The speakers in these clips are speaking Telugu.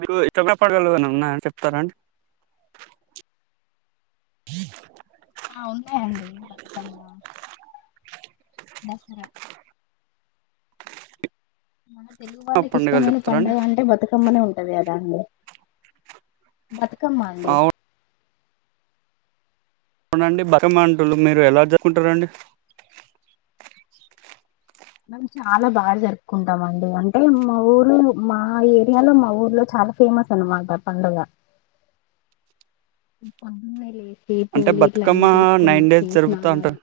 మీకు ఎక్కడ పండగలదన్నా చెప్తారండి ఆ ఉన్నాయండి బతుకమ్మ దసరా మన తెలుగు ఆ వాళ్ళకి పండుగలు ఇష్టమైన చెప్తారాండి పండగ అంటే బతుకమ్మనే ఉంటది కదాండి బత్ కమ్మ అండి అవునండి బతుకమ్మ అంటులు మీరు ఎలా జరుకుంటారండి. మేమ చాలా బాగా జరుపుకుంటాం అండి అంటే మా ఊరు మా ఏరియాలో మా ఊర్లో చాలా ఫేమస్ అనమాట పండుగ పొద్దున్నే లేచి సీ అంటే పూలు ఇట్ల బతుకమ్మ అన్నీ తీసుకొని నైన్ డేస్ వచ్చి జరుపుతా అంటారు స్నానాలు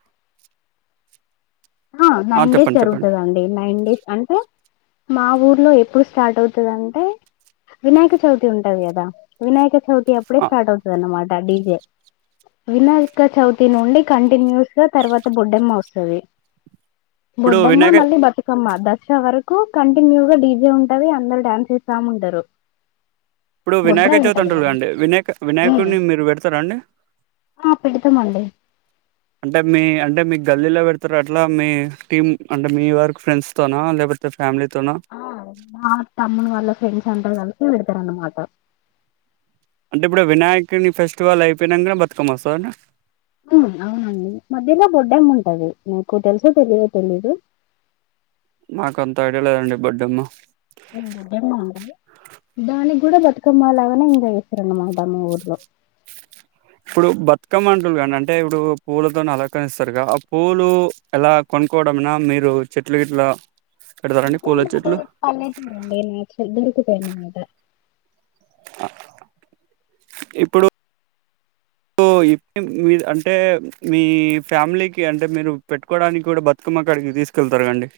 హ ఆ నైన్ డేస్ చెప్పండి చెప్పండి జరుగుతుందండి నైన్ డేస్ అంటే మా ఊర్లో ఎప్పుడు స్టార్ట్ అవుతదంటే వినాయక చవితి ఉంటది కదా వినాయక చవిత్ వితి అప్పుడే ఆ స్టార్ట్ అవుతదన్నమాట ఆడిజే వినాయక చవితి నుండి కంటిన్యూస్ గా తర్వాత బొడ్డెమ్మ వస్తది ఇప్పుడు బొడ్డమ్మ వినాయక మళ్ళీ బతుకమ్మ దసరా వరక్ కూ కంటిన్యూ గా డీజే ఉంటవి అందరు డ్యాన్స్ చేస్తాముంటరు. ఇప్పుడు వినాయక చవితి అంటారుకదండి. వినాయ ఉమ్ వినాయకుని మీరు పెడతారా అండి ఆ పెడతామండి అంటే మీ అంటే మీకు గల్లీలో పెడతారు అట్లా మీ టీమ్ అంటే మీ వర్కు ఫ్రెండ్స్ తోనా లేకపోతే ఫ్యామిలీ ఆ నా తమ్ముని వాళ్ళ ఫ్రెండ్స్ ఫ్రెండ్స్ అందరు కలసి పెడతరన్న మాట అంటే ఇప్పుడు వినాయకుని ఫెస్టివల్ అయిపోయినంగ బతుకమ్మ వస్తాదాండి ఊ అవునండి మధ్యలో బొడ్డమ్మ ఉంటది మీకు తెలుసో తెలియదో తెలీదు నాకు అంత ఐడియా లేదండి బొడ్డెమ్మ ఊ బొడ్డెమ్మ అండి దానికి కూడా బతుకమ్మ లాగానే ఇంకా చేస్తారాన్నమాట మా ఊర్లో ఇప్పుడు బతుకమ్మంటలు కా అంటే ఇప్పుడు పూలతో అలంకరిస్తారు ఆ పూలు ఎలా కొనుక్కోవడంనా మీరు చెట్లు గట్లా పెడతారుండి [unintelligible] సనిదా ఇప్పుడు మీ అంటే మీ ఫ్యామిలీకి అంటే మీరు పెట్టుకోవడానికి కూడా బతుకమ్మక్కడికి తీసుకెళ్తారండి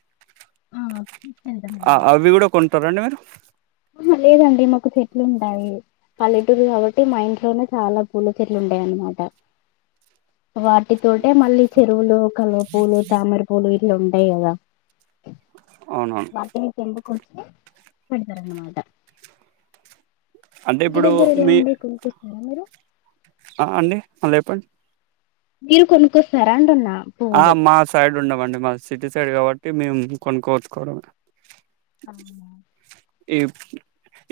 ఆ తీసుకెళ్తాం ఆ అవి కూడ కొంటారండి మీ ఆ లేదండి మాకు చెట్లు ఉంటాయి పల్లెటూరు కాబట్టి మా ఇంట్లోనే చాలా పూల చెట్లు ఉంటాయి అన్నమాట వాటితోటె మళ్ళీ చెరువులు కలువ పూలు తామరి పూలు ండయి ఇంగ అవునవును వాటిని చెంబ పెడుతరన్నమాట అంటే ఇప్పుడు మీ మ్ ఆ అండి మళ్ళీ చెప్పండి మీరు కొనుక్కొస్తారా అంటున్న ఆ మా సైడ్ ఉండవండి మా సిటీ సైడ్ కాబట్టి అంటే మేము కొనుక్కోవచ్చుకోవడం అవునా? ఈ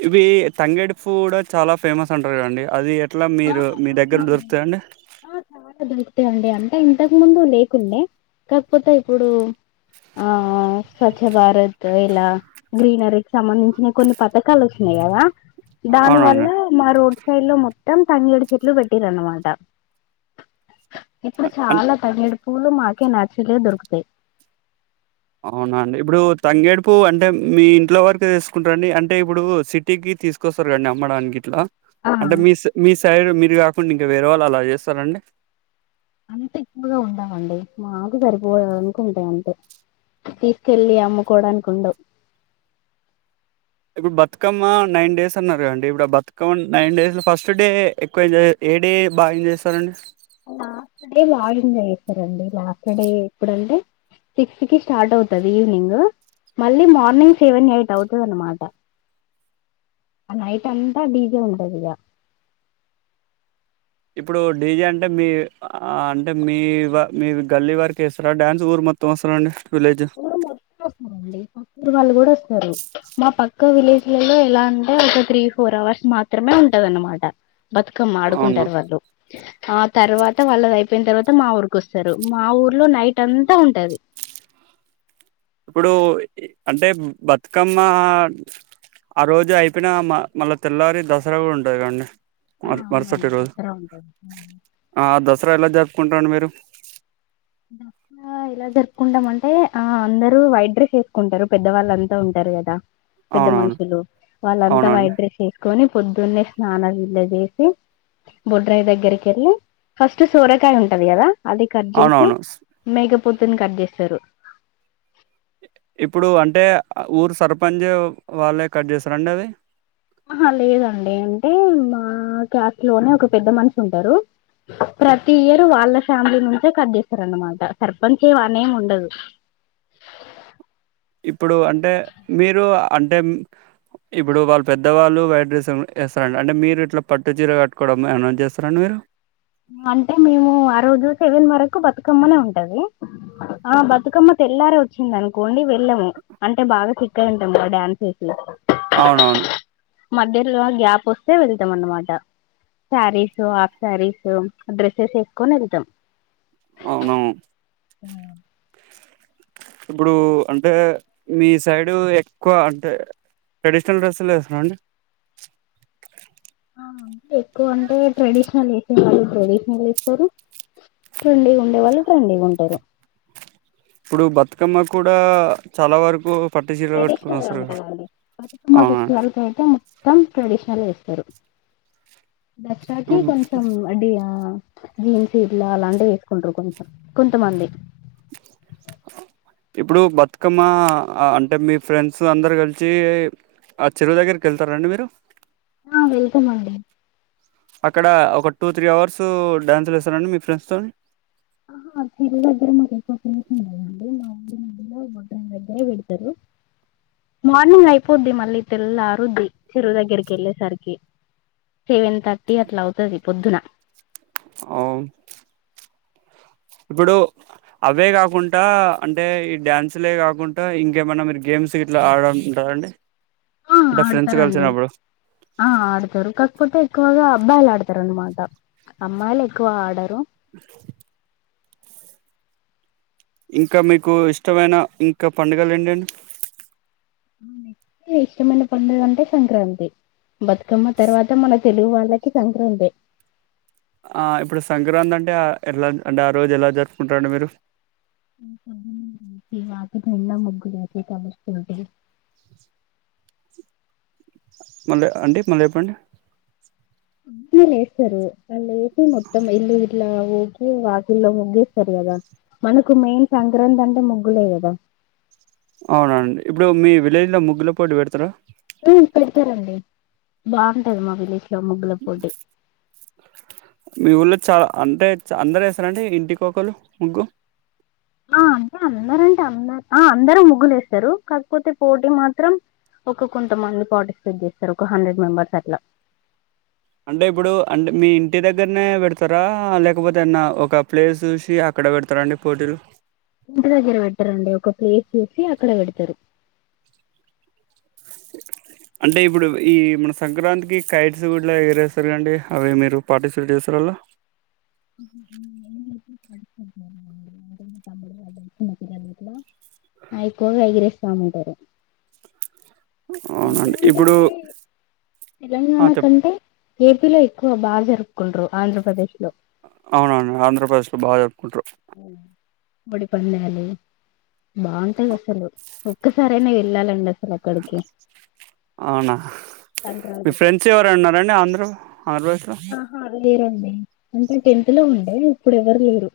ఇవి తంగేడి పు కూడా చాలా ఫేమస్ అంట కదండి అది అట్లా ఆ మీరు మీ దగ్గర దొరుకుతాయండి అ అండి అంటే ఇంతకు ముందు లేకుండే కాకపోతే ఇప్పుడు ఆ స్వచ్ఛ భారత్ ఇలా గ్రీనరీకి సంబంధించిన కొన్ని పథకాలు వచ్చినాయి కదా దాని అవునండి వల్ల మ రోడ్ చైలో మొ మం తండడు చెట్లు పెట్టటిరన్నమాట ఇప్పుడు అ- అన్ చాలా తగిడు పూలు మాకి నాచలే దొరుకుతయి అవునా అండి ఇప్పుడు తంగేడుపు అంటే మీ ఇంట్లో వరకు తీసుకుంటారండి అంటే ఇప్పుడు సిటీకి తీసుకొస్తారు కదండి అమ్మడానికి ఇట్లా ఆ అంటే మీ మీ సైడ్ మీ మీరు కాకుండా ఇంకా వేరే వాళ్ళు అలా చేస్తారండి అంత ఎక్కువగా ఉండవండి మాకు సరిపోవనుకుంటాయి అంతే తీసుకెళ్ళి అమ్ముకోడానికి ఉండవు ఇప్పుడు బతుకమ్మ నైన్ డేస్ అన్నారు కదండి ఇప్పుడు Bathukamma nine days first day ఎక్కువ ఏం ఏ డే బాగా ఏం చేస్తారండి లాస్ట్ డే బాగా ఎంజాయ్ చేస్తారండి లాస్ట్ డే ఎప్పుడంటే సిక్స్ కి స్టార్ట్ అవుతుంది ఈవినింగ్ మళ్ళీ మార్నింగ్ సెవెన్ ఎయిట్ అవుతుంది అనమాట నైట్ ఎంతా డీజే ఉంటది ఈడ ఇప్పుడు డీజే అంటే మీ ఆ అంటే మీ మీ గల్లీ వారికి ఇస్తారా డ్యాన్స్ ఊరు మొత్తం వస్తార అండి ఊరు మొత్తం వస్తారండి పక్క ఊరు వాళ్ళు కూడా వస్తారు మా పక్క విలేజ్లలో ఎలా అంటే ఒక త్రీ, ఫోర్ అవర్స్ మాత్రమే ఉంటద అనమాట బతుకమ్మ అవునా ఆడుకుంటది వాళ్ళతో ఆ తర్వాత వాళ్ళ అయిపోయిన తర్వాత మా ఊరికి వస్తారు మా ఊర్లో నైట్ అంతా ఉంటది ఇప్పుడు అంటే బతుకమ్మ ఆ రోజు అయిపోయిన మళ్ళా తెల్లవారి దసరా కూడా ఉంటది అండి ఆ మర్సట్ అవునండి రోజు దసరా ఉంటది ఆ దసరా ఎలా జరుపుకుంటారండీ మీ ట్ ఎలా జరుపుకుంటామంటే ఆ అందరు వైడ్రస్ వేసుకుంటారు పెద్దవాళ్ళుంతా ఉంటారు కదా పెద్ద అవునవును మనుషులు వాళ్ళంతా అవునండి వైట్ డ్రస్ వేసుకొని పొద్దున్నే స్నానం ఇద చేసి బొడ్రాయి దగ్గరికి వెళ్ళి ఫస్ట్ సోరకాయ ఉంటది కదా అది కట్ చేసి అవునవును మెగప్ పొద్దుని కట్ చేస్తారు ఇప్పుడు అంటే ఊరు సర్పంచ్ వాళ్ళే కట్ చేస్తారండి అది ఆహా లేదండి అంటే మా క్క్యాస్ట్ లోనే ఒక పెద్ద మనిషి ఉంటారు ప్రతి ఇయరు వాళ్ళ ఫ్యామిలీ నుంచే కట్ చేస్తారు అనమాట సర్పంచ్ ఇవన్నీ ఏమి ఉండదు ఇప్పుడు అంటే మీరు అంటే ఇప్పుడు వాళ్ళు పెద్దవాళ్ళు వైట్ డ్రస్ వేస్తారండి అంటే మీరు ఇట్లా పట్టు చీర కట్టుకోవడం అనౌన్జ్ చేస్తారండి మీరు అంటే మేము ఆ రోజు సెవెన్ వరకు బతుకమ్మనే ఉంటది ఆ బతుకమ్మ తెల్లార వచ్చిందినుకోండి వెళ్ళము అంటే బాగా చిక్కయి ఉంటాం డ్యాన్స్ చేసే అవునవును మధ్యలో గ్యాప్ వస్తే వెళ్తాం అన్నమాట శారీస్ హాఫ్ శారీస్ డ్రెస్సెస్ ఎక్కువ న వెళతాం అవునవును ఆ ఇప్పుడు అంటే మీ సైడు ఎక్కువ అంటే ట్రెడిషనల్ డ్రెస్లు వేస్తారండి అవును ఎక్కువ అంటే ట్రెడిషనల్ వాళ్ళు ప్రడ ఇస్తారు ట్రెండీగా ఉండే వాళ్ళు ట్రెండీగా ఉంటారు ఇప్పుడు బతుకమ్మ కూడా చాలా వరకు పట్టు చీరలు కట్టుకుని ట్రెడిషనల్ వస్తారు కదా ఉంటదండి బతుకుమ్మ అవునా ఫెస్టివల్ కైతే మొత్తం ట్రెడిషనల్ స దసరాకి ఇప్పుడు కొంచెం అడి జీన్స్ ఇట్లా అలాంటివి వేసుకుంటారు కొంచెం కొంతమంది ఇప్పుడు బతుకమ్మ అంటే మీ ఫ్రెండ్స్ అందరు కలిసి ఆ చెరువు దగ్గరికి వెళ్తారండి మీరు ఆ వెల్తమ్ అండి అక్కడ ఒక టూ, త్రీ అవర్స్ డ్యాన్సులు వేస్తారండి మీ ఫ్రెండ్స్ తో ఆ చెరువు దగ్గర మర ప్లేస్ ఉంటదండి మాడి మధ్యలో బ దగ్గరే పెడతారు మార్నింగ్ అయిపోద్ది మళ్ళీ తెల్లారుద్ది చెరువు దగ్గరికి వెళ్ళేసరికి సెవెన్ థర్టీ అట్లా అవుతుది పొద్దున అవును ఇప్పుడు అవే కాకుండా అంటే ఈ డ్యాన్సులే కాకుండా ఇంకేమన్నా మీరు గేమ్స్ గ ఇట్లా ఆడ ఉంటారండి ఆ ఆడతారండి ఆ ఆడతారు కాకపోతే ఎక్కువగా అబ్బాయిలు ఆడతారు అన్నమాట అమ్మాయిలు ఎక్కువ ఆడరు ఇంకా మీకు ఇష్టమైన ఇంకా పండగలు ఏంటి అండి నెక్స్ట్ ఇష్టమైన పండుగ అంటే సంక్రాంతి బతుకమ్మ తర్వాత మన తెలుగు వాళ్ళకి సంక్రాంతి ఆ ఇప్పుడు సంక్రాంతి అంటే ఎలా అంటే ఆ రోజు ఎలా జరుపుకుంటారండి మీరు వాక ఫనా ముగగాసిత ముశకల్ంట మళ్ళీ అండి మళ్ళీ చెప్పండి పొడునా లేస్తారు వల్లే మొత్తం ఇల్లు ఇట్లా గి వాకిల్లో ముగ్గేస్తారు కదా మనకు మెయిన్ సంక్రాంతి అంటే ముగ్గులే కదా అవునండి ఇప్పుడు మీ విలేజ్ లో ముగ్గుల పోటు పెడతారా మ్మ పేదతారంండి బాగుంటది మా విలేజ్ గ ముగ్గుల పోటి మీ ఊళ్ళో చాలా అంటే అందర వేస్తారండి ఇంటి కోకలు ముగ్గు అంటే అందరంటే అరు అందరుూ ముగ్గులు వేస్తారు కాకపోతే పోటీ మాత్రం ఒక కొంతమంది పార్టిసిపేట్ చేస్తారు ఒక హండ్రెడ్ మెంబర్స్ అట్లా అంటే ఇప్పుడు అంటే మీ ఇంటి దగ్గరనే పెడతారా లేకపోతే ఏన్న ఒక ప్లేస్ చూసి అక్కడ పెడతారా అండి పోటీలు ఇంటి దగ్గర పెట్టరండి ఒక ప్లేస్ చూసి అక్కడ పెడతారు అంటే ఇప్పుడు ఈ మన సంక్రాంతికి కైడ్స్ కూడా ఎగరేస్తారు కండి అవి మీరు పార్టిసిపేట్ చేస్తారులా నేను ఎప్పుడు చేయలేదండి. అంటే మా అయికోవ ఎగరేస్తటారు అవునండి సంక్రాంతి ఇప్పుడు అంటే తెలంగాణ ఆ చెప్పండి కంటే ఏపీ లో ఎక్కువ బాగా జరుపుకుంటురు ఆంధ్రప్రదేశ్ లో అవునవును ఆంధ్రప్రదేశ్ లో బాగా జరుపుకుంట్రారు బడి పల్యాలు బాగుంటది అసలు ఒక్కసారేనా వెళ్ళాలండి అది అవునా మీ సంక్రాంతికి ఫ్రెండ్స్ ఎవర అన్నారంండి ఆంధ్రా ఆంధ్రులు ర ఆహా లేరండి అంటే టెన్త్ లో ఉండే ఇప్పుడు ఎవరు లేరు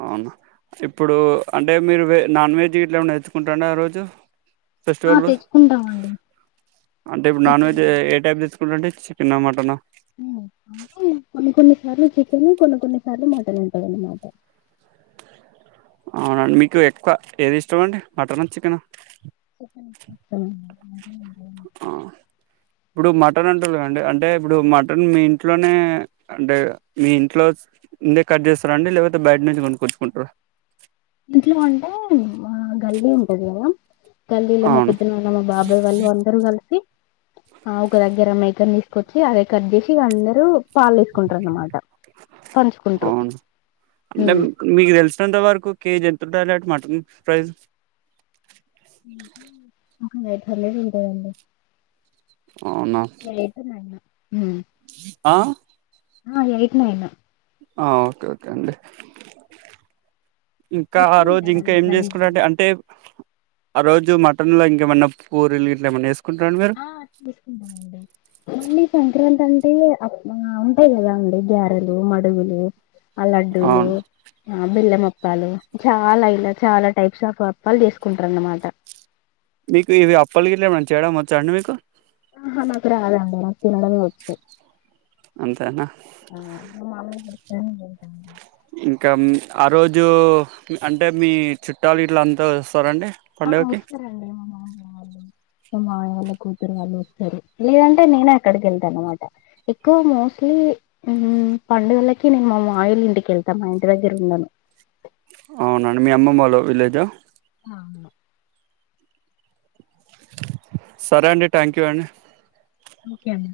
అవును ఇప్పుడు అంటే మీరు వె నాన్ వెజ్ ఇట్లా ఏమనా తేచ్చుకుంటారండి ఆ రోజు ఆ ఫెస్టివల్ తెచ్చుకుంటామండి అంటే ఇప్పుడు నాన్ చికెన్ వెజ్ ఏ టైప్ తీస్ అంటే చికెన్ ఆ మటనా హ్మ అంటే కొన్ని కొన్ని సార్లు చెను కొన్ని కొన్ని సార్లు మాటను ఉంటాదన్నమాట అవునండి మీకు ఎక్కువ ఏది ఇష్టం అండి మటన్ అ చికెన్ [inaudible] ఆ ఇప్పుడు మటన్ అంటారు కదండి అంటే ఇప్పుడు మటన్ మీ ఇంట్లోనే అంటే మీ ఇంట్లో ఉందే కట్ చేస్తారా అండి లేకపోతే బయట నుంచి కొన్ని కూర్చుకుంటార ఇంట్లో అంటే ఆ గల్లీ ఉంటది కదా తల్లీలో మా అవును పిద్దన వాళ్ళ మా బాబాయ్ వాళ్ళు అందరుూ కలిసి ఆ ఒక దగ్గర మేకను తీస్ కొచ్చి అదే కట్ చేసి ఇ అందరరు పాలు వేసుకుంటారున్నమాట పంచుకుంటారు అవును కేజ ఎంత ఉంటది అండి మటన్ ఫ్రైస్ ఒక యైట్ హండ్రెడ్ ఉంటది అండి అవునా లెడ్ అంటే నైన్ హండ్రెడ్ హ్మ ఆ ఆ ఎయిట్ నైన్ ఆ ఓకే ఓకే అండి ఇంకా ఆ ఎక్కువ రోజు ఇంకా ఉంటదండి ఏం ప్రైజ్ చేసుకున్నంటే అంటే ఆ రోజు మటన్ లో ఇంకేమైన్నా కూరలు ఇట్లా ఏమైన్నా వేసుకో ఆ తీసుకుంటానండి సంక్రాంతి అంటే అ ఉంటాయి కదా అండి గారెలు మడుగులు ఆ లడ్డూలు అవును బెల్లెమప్ప అప్పాలు చాలా ఇలా చాలా టైప్స్ ఆఫ్ అప్పాలు తీసుకుంటారు అన్నమాట మీకు ఇవి అప్పలు గ ఇట్ ఏమ చేయడం వచ్చా అండి మీకు ఆహా మాకు రాదండి మాకు తినడమే వచ్చు అంతేనా ఆ అ మమ్మి అ ఇంకా ఆ రోజు అంటే మీ చుట్టాలు ఇట్ల అంతా వస్తారండి ఆ పండుగకి వస్తారండి మా మామ వాళ్ళు మామయ్య వాళ్ళ కూతురు వాళ్ళు వస్తారు లేదంటే నేనే అక్కడికి వెళ్తాను అనమాట ఎక్కువ మోస్ట్లీ పండుగలకి నేను మా మాయలు ఇంటికెళ్తాను మా ఇంటి దగ్గర ఉండను అవునండి మీ అమ్మమ్మ వాళ్ళ విలేజ్ ఆ అవును సరే అండి థ్యాంక్ యూ అండి ఓకే అండి